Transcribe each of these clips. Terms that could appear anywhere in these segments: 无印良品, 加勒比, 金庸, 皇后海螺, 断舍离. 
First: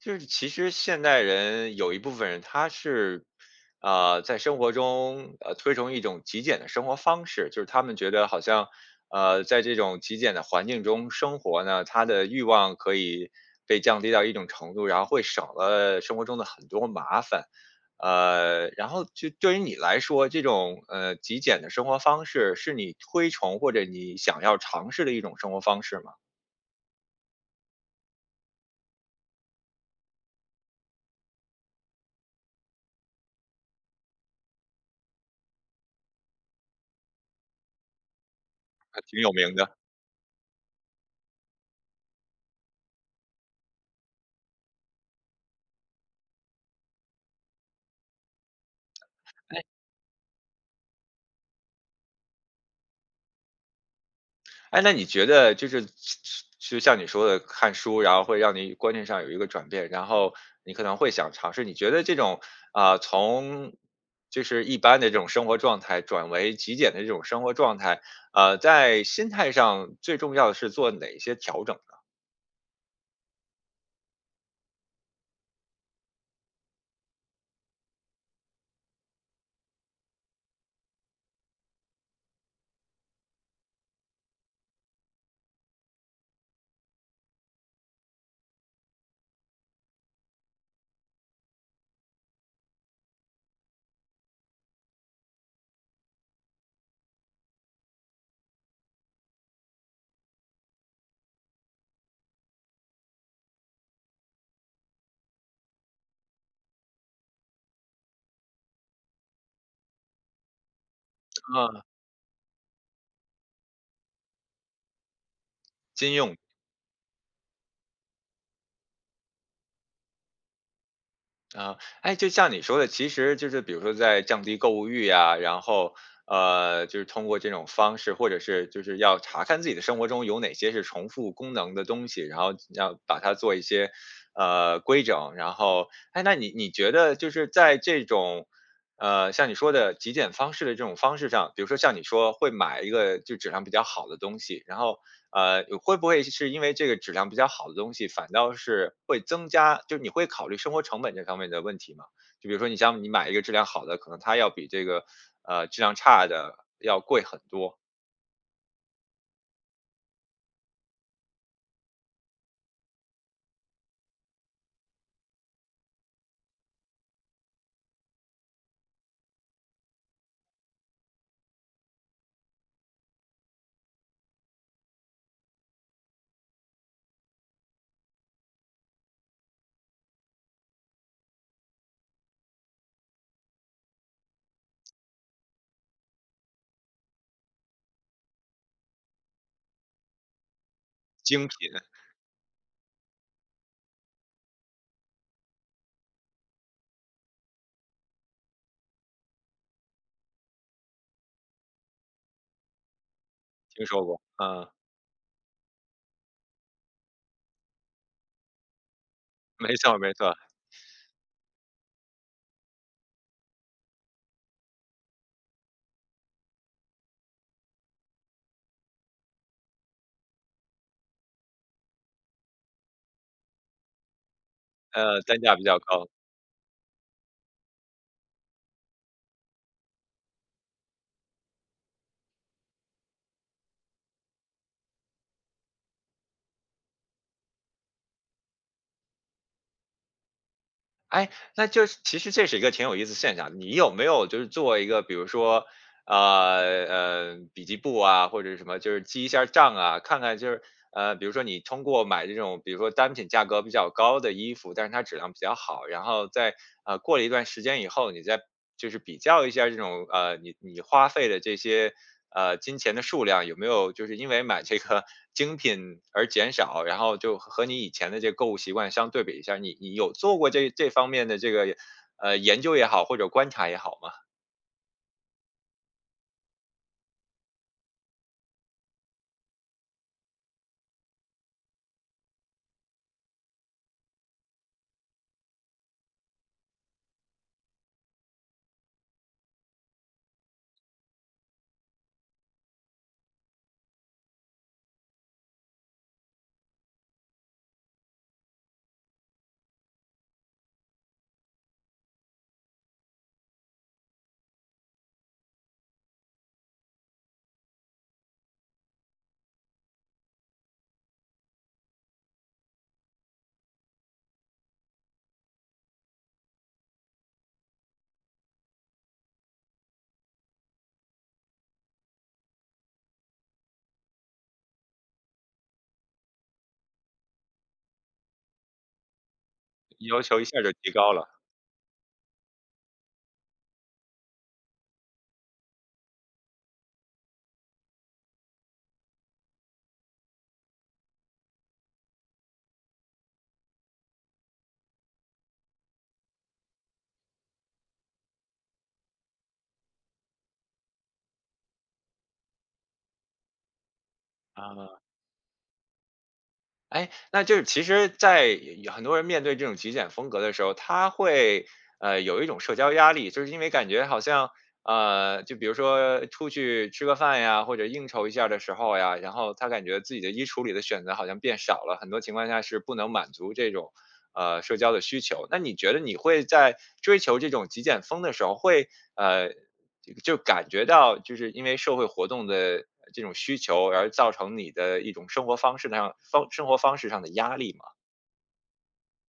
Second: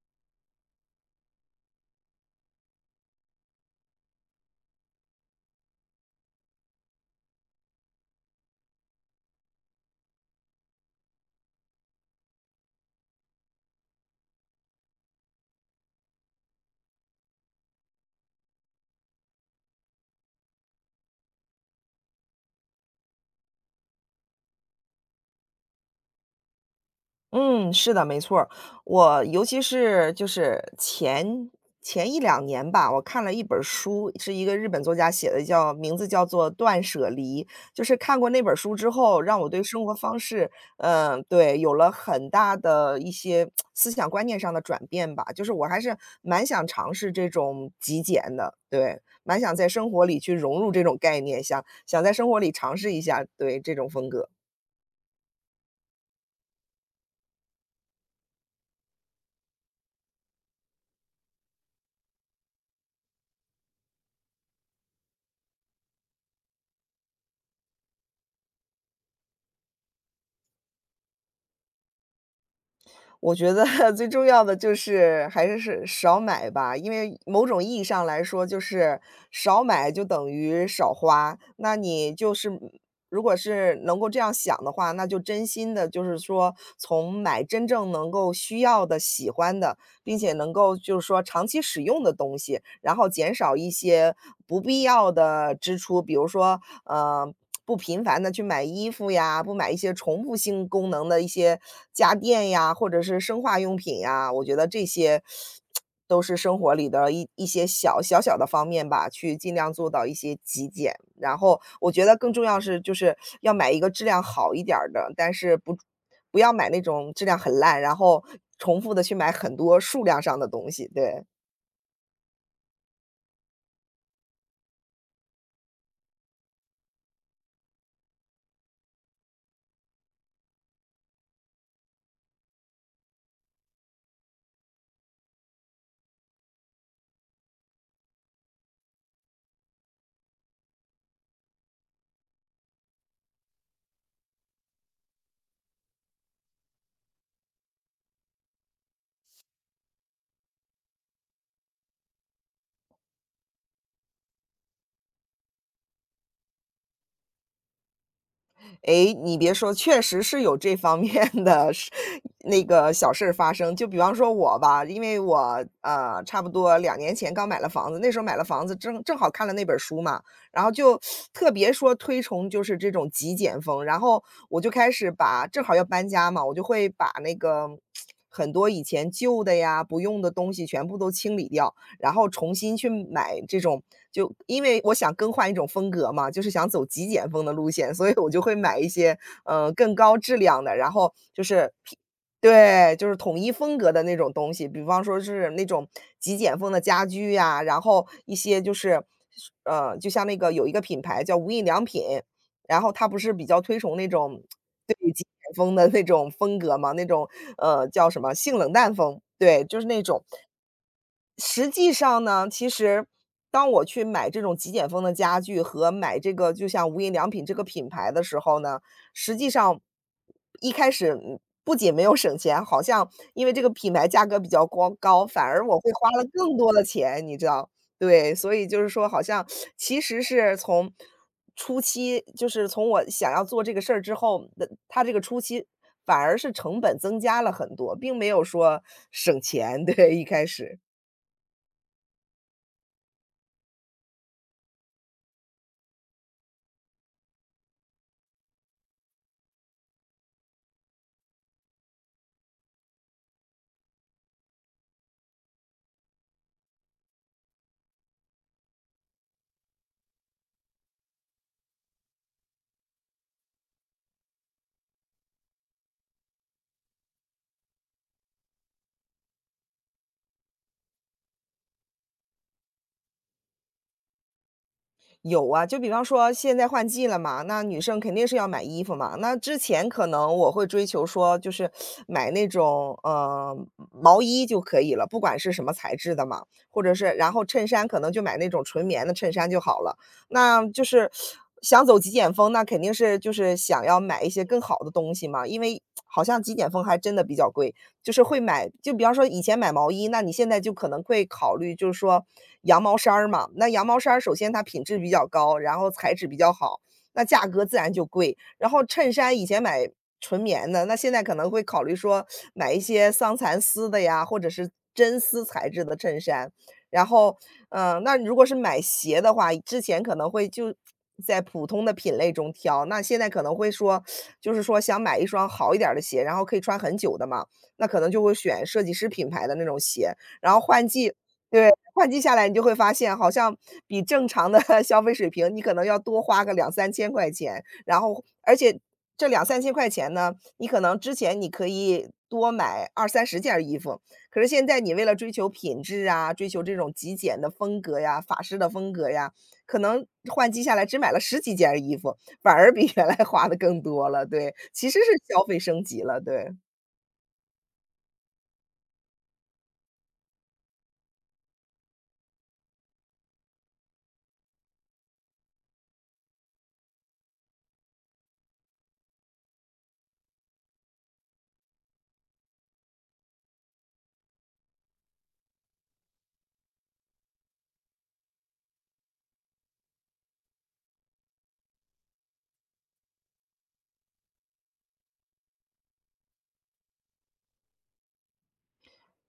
就是其实现代人有一部分人他是，在生活中推崇一种极简的生活方式，就是他们觉得好像，在这种极简的环境中生活呢，他的欲望可以被降低到一种程度，然后会省了生活中的很多麻烦。然后就对于你来说，这种极简的生活方式是你推崇或者你想要尝试的一种生活方式吗？嗯，是的，没错儿。我尤其是就是前一两年吧，我看了一本儿书，是一个日本作家写的，叫名字叫做《断舍离》。就是看过那本儿书之还后，挺有让我名对的。生活方式，嗯、对，有了很大的一些思想观念上的转变吧。就是我还是蛮想尝试这种极简的，对，蛮想在生活里去融入这种概念，想想在生活里尝试一下，对这种风格。哎，那你觉得就像你说的看书，然后会让你观念上有一个转变，然后你可能会想尝试。你觉得这种从就是一般的这种生活状态转为极简的这种生活状态，在心态上最重要的是做哪些调整呢？我觉得 最重要的就是还是少买吧，因为某种意义上来说，就是少买就等于少花。那你就是如果是能够这样想的话，那就真心的，就是说从买真正能够需要的、喜欢的，并且能够就是说长期使用的东西，然后减少一些不必要的支出，比如说，呃，不频繁的去买衣服呀，不买一些重复性功能的一些家电呀，或者是生化用品呀，我觉得这些都是生活里的一些小小的方面吧，去尽量做到一些极简。然后啊、我觉得更重要是就是要买一个质量好一点儿的，但是不金庸不要买那种质量很烂，然后重复的去买很多数量上的东西，对。啊。哎，就像你说的，其实就是比如说在降低购物欲呀，然后就是通过这种方式，或者是就是要查看自己的生活中有哪些是重复功能的东西，然后要把它做一些规整。然后，哎，那你觉得就是在这种像你说的极简方式的这种方式上，比如说像你说会买一个就质量比较好的东西，然后会不会是因为这个质量比较好的东西，反倒是会增加就是你会考虑生活成本这方面的问题吗？就比如说你买一个质量好的，可能它要比这个，质量差的要贵很多。诶，你别说，确实是有这方面的事那个小事儿发生。就比方说我吧，因为我，差不多2年前刚买了房子，那时候买了房子正好看了那本书嘛，然后就特别说推崇就是这种极简风，然后我就开始把正好要搬家嘛，我就会把那个很多以前旧的呀、不用的东西全部都清理掉。然后重新去买这种就因为我想更换一种风格嘛，就是想走极简风的路线，所以我就会买一些，嗯，更高质量的，然后就精品。是对，就是统一风格的那种东西。比方说是那种极简风的家居呀，然后一些就是就像那个有一个品牌叫无印良品，然后它不是比较推听崇说那过，种嗯。对，极简风的那种风格嘛，那种，叫什么性冷淡风，对，没就是错那没种。错。实际上呢，其实当我去买这种极简风的家具和买这个就像无印良品这个品牌的时候呢，实际上一开始不仅没有省钱，好像因为这个品牌价格比较光高，单反价比而我较会花高。了更多的钱，你知道？对，所以就是说，好像其实是从初期，就是从我想要做这个事儿之后的，它这个初期反而是成本增加了很多，并没有说省钱。对，一开始。哎，那就是其实这是一个挺有意思的现象，你有没有就是做一个比如说，笔记簿啊，或者什么，就是记一下账啊，看看就是，比如说你通过买这种，比如说单品价格比较高的衣服，但是它质量比较好，然后在过了一段时间以后，你再就是比较一下这种你花费的这些金钱的数量有没有就是因为买这个 精品而减少，然后就和你以前的这个购物习惯相对比一下你有做过这方面的这个研究也好，或者观察也好吗？有啊，就比方说现在换季了嘛，那女生肯定是要买衣服嘛。那之前可能我会追求说，就是买那种毛衣就可以了，不管是什么材质的嘛，或者是然后衬衫可能就买那种纯棉的衬衫就好了。那就是想走极简风，那肯定是就是想要买一些更好的东西嘛，因为好像极简风还真的比较贵。就是会买就比方说以前买毛衣，那你现在就可能会考虑就是说羊毛衫儿嘛，那羊毛衫儿首先它品质比较高，然后材质比较好，那价格自然就贵。然后衬衫以前买纯棉的，那现在可能会考虑说买一些桑蚕丝的呀，或者是真丝材质的衬衫。然后，那如果是买鞋的话，之前可能会就在普通的品类中挑，那现在可能会说就是说想买一双好一点儿的鞋，然后可以穿很久的嘛。那可能就会选设计师品牌的那种鞋。要求一然后下就换提高季了。对，换季下来你就会发现，好像比正常的 消费水平，你可能要多花个两三千块钱。然后，而且这两三千块钱呢，你可能之前你可以多买二三十件儿衣服，可是现在你为了追求品质啊，追求这种极简的风格呀、法式的风格呀，可能换季下来只买了十几件儿衣服，反而比原来花的更多了。对，其实啊。是消费升级了。对，哎，那就是其实在有很多人面对这种极简风格的时候，他会有一种社交压力，就是因为感觉好像就比如说出去吃个饭呀，或者应酬一下的时候呀，然后他感觉自己的衣橱里的选择好像变少了，很多情况下是不能满足这种社交的需求。那你觉得你会在追求这种极简风的时候，会呃就感觉到就是因为社会活动的这种需求，而造成你的一种生活方式上的压力嘛？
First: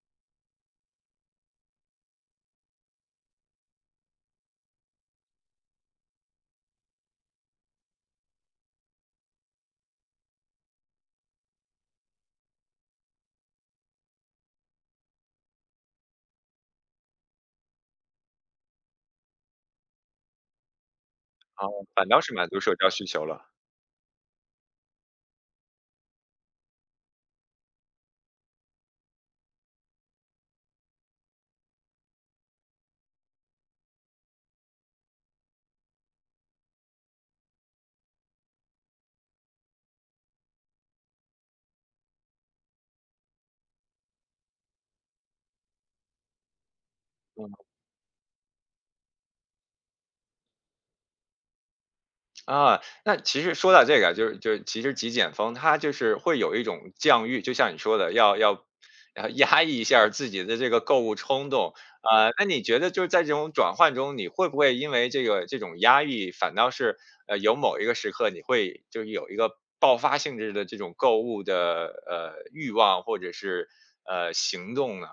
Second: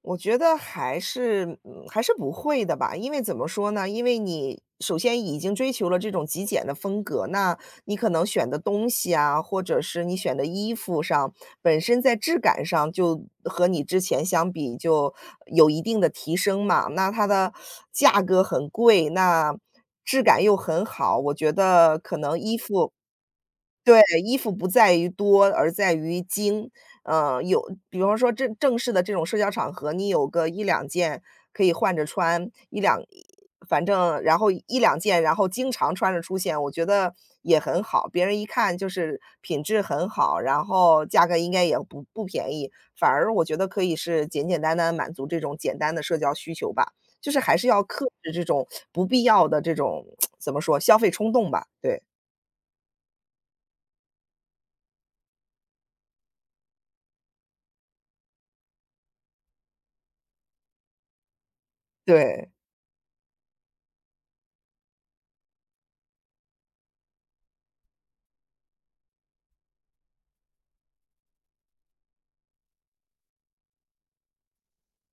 我觉得还是不会的吧。因为怎么说呢？因为你首先已经追求了这种极简的风格，那你可能选的东西啊，或者是你选的衣服上，本身在质感上就和你之前相比就有一定的提升嘛。那它的价格很贵，那质感又很好，我觉啊，得反可倒是能满足社交需求了。对，衣服不在于多，而在于精。有比方说正式的这种社交场合，你有个一两件可以换着穿反正然后一两件，然后经常穿着出现，我觉得也很好。别人一看就是品质很好，然后价格应该也不便宜，反而我觉得可以是简简单单满足这种简单的社交需求吧。就是嗯。还是要克制这种不必要的这种 怎么说，消费冲动吧，对，啊，那其实说到这个啊，就是其实极简风，它就是会有一种降欲，就像你说的，要压抑一下儿自己的这个购物冲动啊。那对。你觉得就是在这种转换中，你会不会因为这种压抑，反倒是有某一个时刻，你会就是有一个爆发性质的这种购物的欲望或者是行动呢？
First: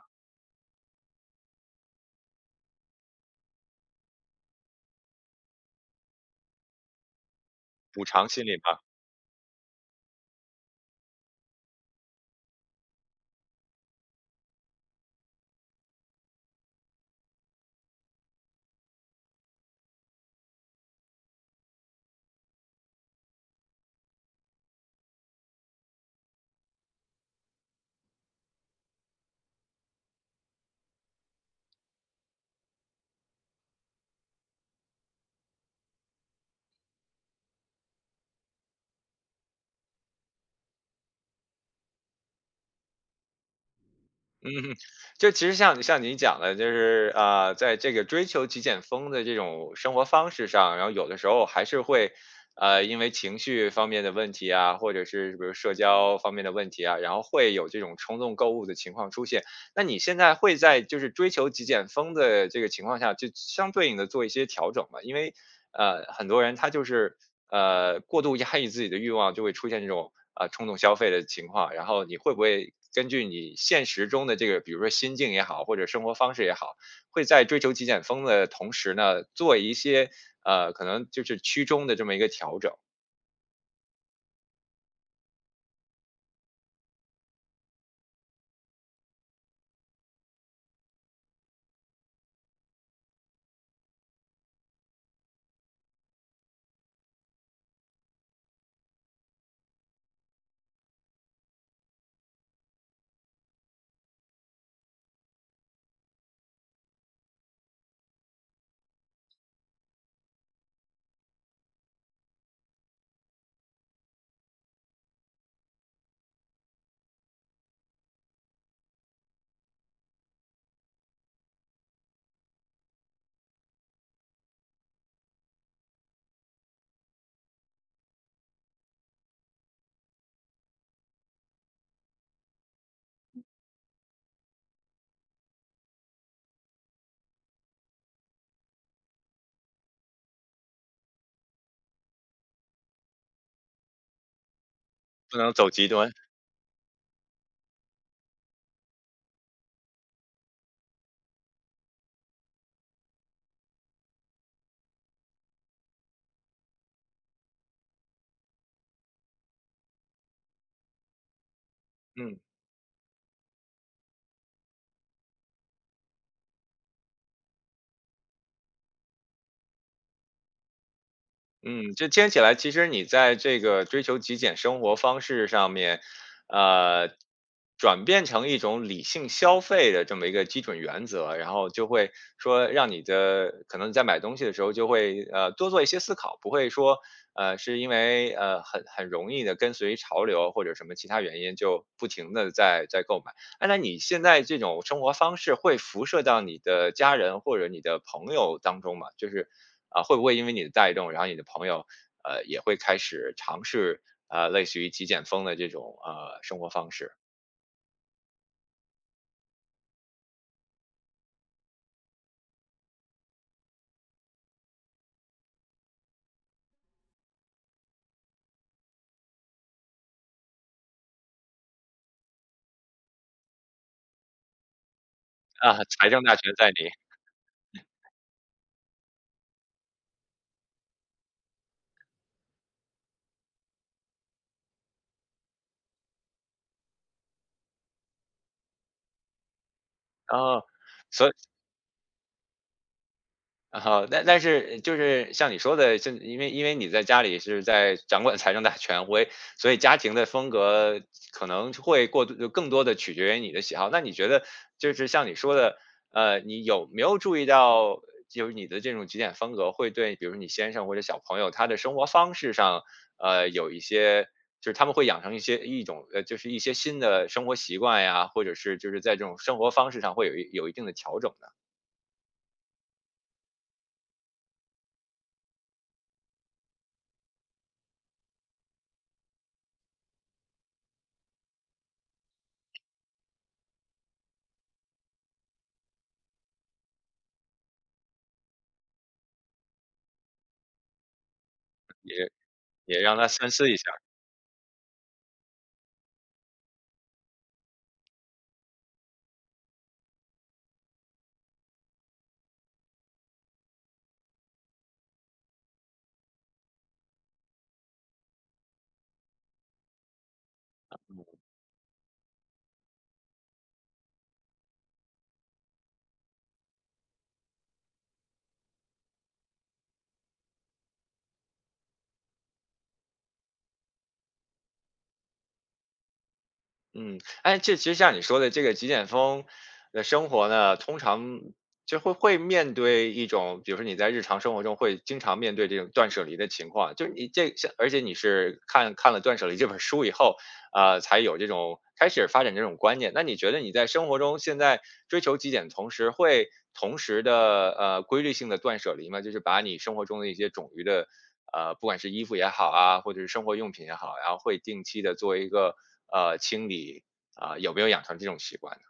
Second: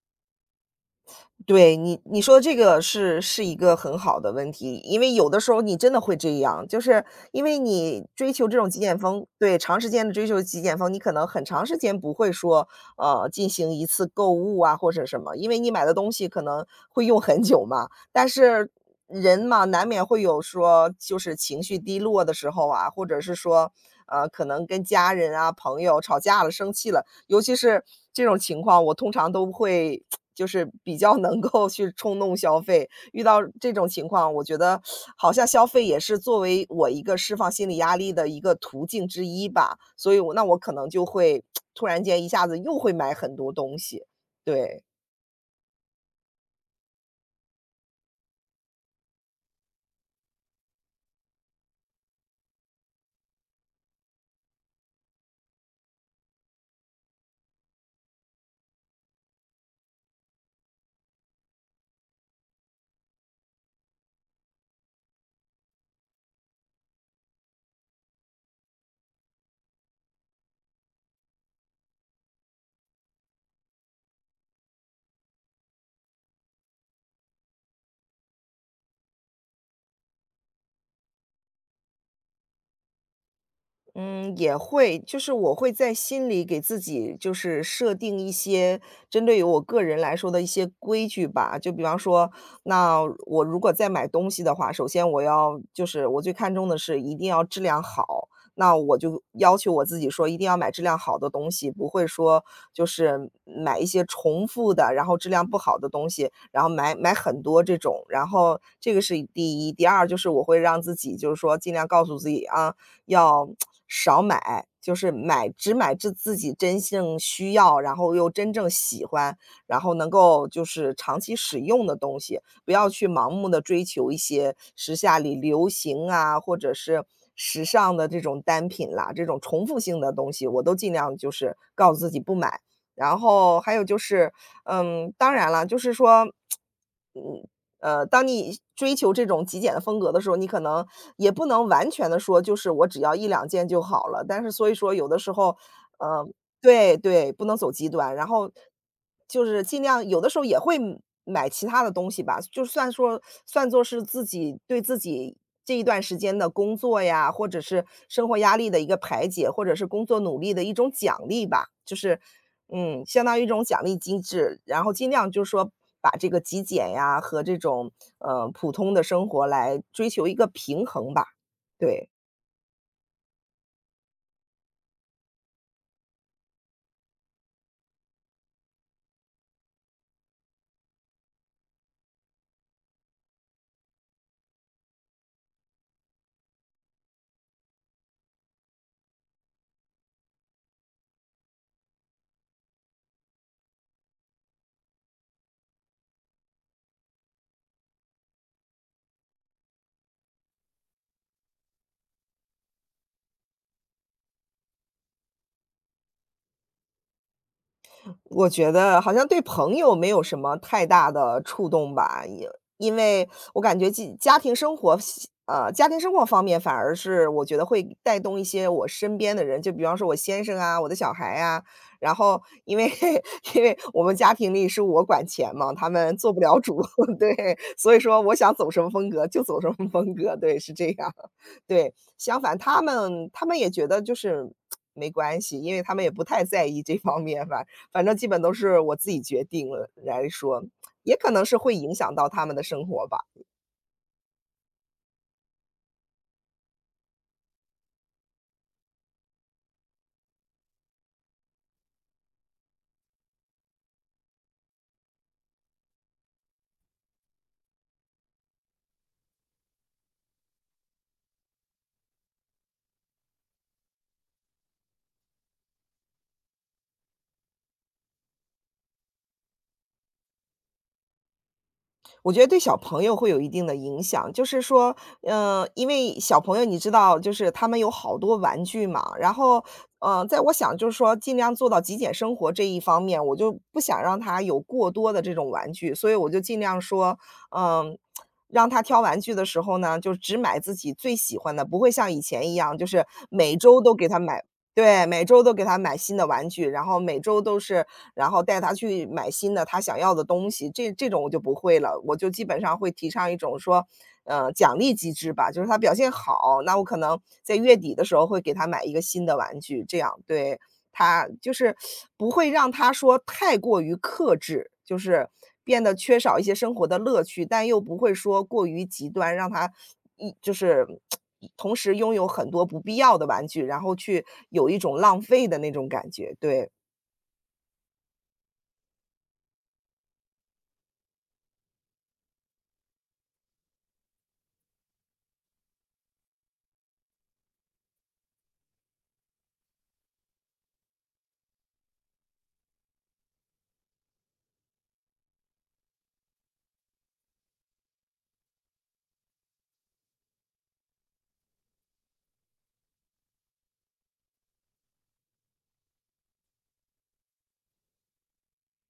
对，你说这个是一个很好的问题，因为有的时候你真的会这样，就是因为补你偿追心求理。这种极简风，对，长时间的追求极简风，你可能很长时间不会说，进行一次购物啊或者什么，因为你买的东西可能会用很久嘛。但是人嘛，难免会有说就是情绪低落的时候啊，或者是说，可能跟家人啊朋友吵架了、生气了，尤其是这种情况，我通常都会就是比较能够去冲动消费。遇到这种情况，我觉得好像消费也是作为我一个释放心理压力的一个途径之一吧，所以那我可能就会突然间一下子又会买很多东西，嗯哼。对。就其实像像你讲的，就是在这个追求极简风的这种生活方式上，然后有的时候还是会，因为情绪方面的问题啊，或者是比如社交方面的问题啊，然后会有这种冲动购物的情况出现。那你现在会在就是追求极简风的这个情况下，就相对应的做一些调整吗？因为很多人他就是过度压抑自己的欲望，就会出现这种冲动消费的情况。然后你会不会根据你现实中的这个，比如说心境也好，或者生活方式也好，会在追求极简风的同时呢，做一些可能就是居中的这么一个调整？嗯，也会，就是我会在心里给自己就是设定一些针对于我个人来说的一些规矩吧。就比方说，那我如果在买东西的话，首先就是我最看重的是一定要质量好，那我就要求我自己说一定要买质量好的东西，不会说就是买一些重复的，然后质量不好的东西，然后买很多这种。然后这个是第一，第二就是我会让自己就是说尽量告诉自己啊。要少买，就是只买自己真正需要，然后又真正喜欢，然后能够就是长期使用的东西，不要去盲目的追求一些时下里流行啊，或者是时尚的这种单品啦，这种重复性的东西，我都尽量就是告诉自己不买。然后还有就是，当然了，就是说，嗯，当你追求这种极简的风格的时候，你可能也不能完全的说，就是我只要一两件就好了。但是所以说有的时不能候，走极端。呃对对，不能走极端。然后就是尽量有的时候也会买其他的东西吧，就算说算作是自己对自己这一段时间的工作呀，或者是生活压力的一个排解，或者是工作努力的一种奖励吧，嗯。相当于一种奖励机制，然后尽量就是说把这个极简呀和这种普通的生活来追求一个平衡吧。嗯，对。这听起来其实你在这个追求极简生活方式上面，呃，转变成一种理性消费的这么一个基准原则，然后就会说让你的可能在买东西的时候就会多做一些思考，不会说是因为很容易的跟随潮流或者什么其他原因就不停的在购买。哎，那你现在这种生活方式会辐射到你的家人或者你的朋友当中吗？就是啊，会不会因为你的带动，然后你的朋友，也会开始尝试，类似于极简风的这种，生活方式？我觉得好像对朋友没有什么太大的触动吧，也因为我感觉家庭生活家庭生活方面反而是我觉得会带动一些我身边的人，就比方说我先生啊，我的小孩啊。然后因为 因为我们家庭里是我管钱嘛，啊，他财们政做大不权了在主，你。 对，所以说我想走什么风格就走什么风格，对，是这样。对，相反他们也觉得就是没关系，因为他们也不太在意这方面吧，反正基本都是我自己决定了来啊，说，哦，也所可以。能是会影响到他们的生活吧。然后但是就是像你说的，就因为你在家里是在掌管财政大权威，所以家庭的风格可能会过度就更多的取决于你的喜好。那你觉得就是像你说的，你有没有注意到，就是你的这种极简风格会对，比如你先生或者小朋友他的生活方式上，有一些就是他们会养成一些一种就是一些新的生活习惯呀，或者是就是在这种生活方式上会有一定的调整呢？我觉得对小朋友会有一定的影响，就是说，嗯，因为小朋友你知道，就是他们有好多玩具嘛，然后，在我想就是说尽量做到极简生活这一方面，我就不想让他有过多的这种玩具，所以我就尽量说，嗯、让他挑玩具的时候呢，就只买自己最喜欢的，不会像以也前一样，就也是让他三每思一周下。都给他买对，每周都给他买新的玩具，然后每周都是然后带他去买新的他想要的东西，这种我就不会了。我就基本上会提倡一种说，呃，奖励机制吧，就是他表现好，那我可能在月底的时候会给他买一个新的玩具，这样，对。他就是不会让他说太过于克制，就是变得缺少一些生活的乐趣，但又不会说过于极端，让他一就是同时拥有很多不必要的玩具，然后去有一种浪费的那种感觉，对。嗯，哎，这其实像你说的这个极简风的生活呢，通常就会面对一种，比如说你在日常生活中会经常面对这种断舍离的情况，就是你这像，而且你是看了《断舍离》这本书以后，才有这种开始发展这种观念。那你觉得你在生活中现在追求极简，同时会同时的规律性的断舍离吗？就是把你生活中的一些冗余的不管是衣服也好啊，或者是生活用品也好，然后会定期的做一个清理，啊、有没有养成这种习惯呢？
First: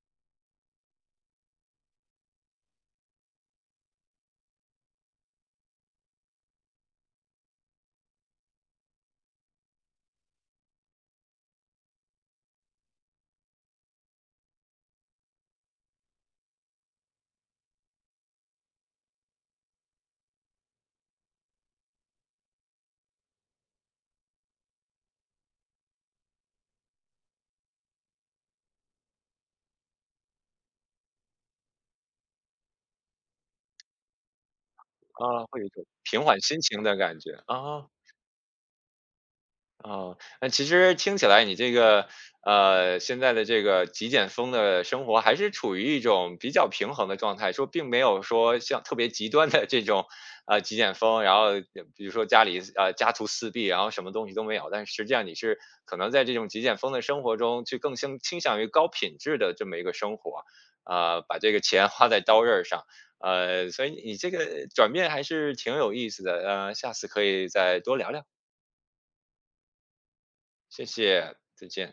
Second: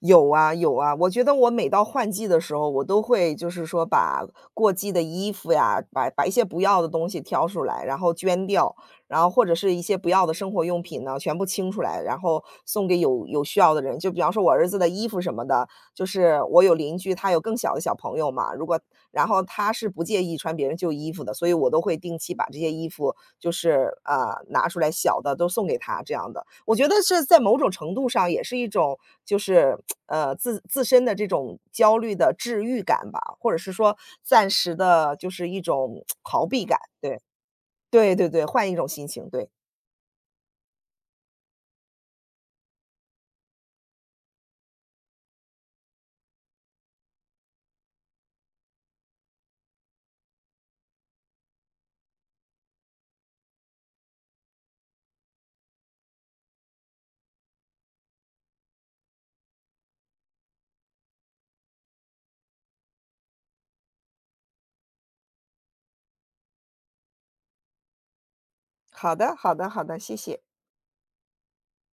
有啊有啊，我觉得我每到换季的时候，我都会就是说把过季的衣服呀，把一些不要的东西挑出来，然后捐掉，然后或者是一些不要的生活用品呢，全部清出来，然后送给有需要的人。就比方说我儿子的衣服什么的，就是我有邻居，他有更小的小朋友嘛，然后他是不介意穿别人旧衣服的，所以我都会定期把这些衣服就是，啊，拿出来小的都送给他这样的。我觉得是在某种程度上也是一种就是，呃，自身的这种焦虑的治愈感吧，或者是说暂时的就啊，是一会有一种种 平缓逃心避感，情的感对，觉啊。对对对，换一种心情，对。哦，那其实听起来你这个，现在的这个极简风的生活还是处于一种比较平衡的状态，说并没有说像特别极端的这种，极简风，然后比如说家里家徒四壁，然后什么东西都没有，但是实际上你是可能在这种极简风的生活中，去更倾向于高品质的这么一个生活，把这个钱 花在刀刃儿上。所以你这个转变还是挺有意思的，下次可以再多聊聊。好的好的好的，谢谢。谢谢，再见。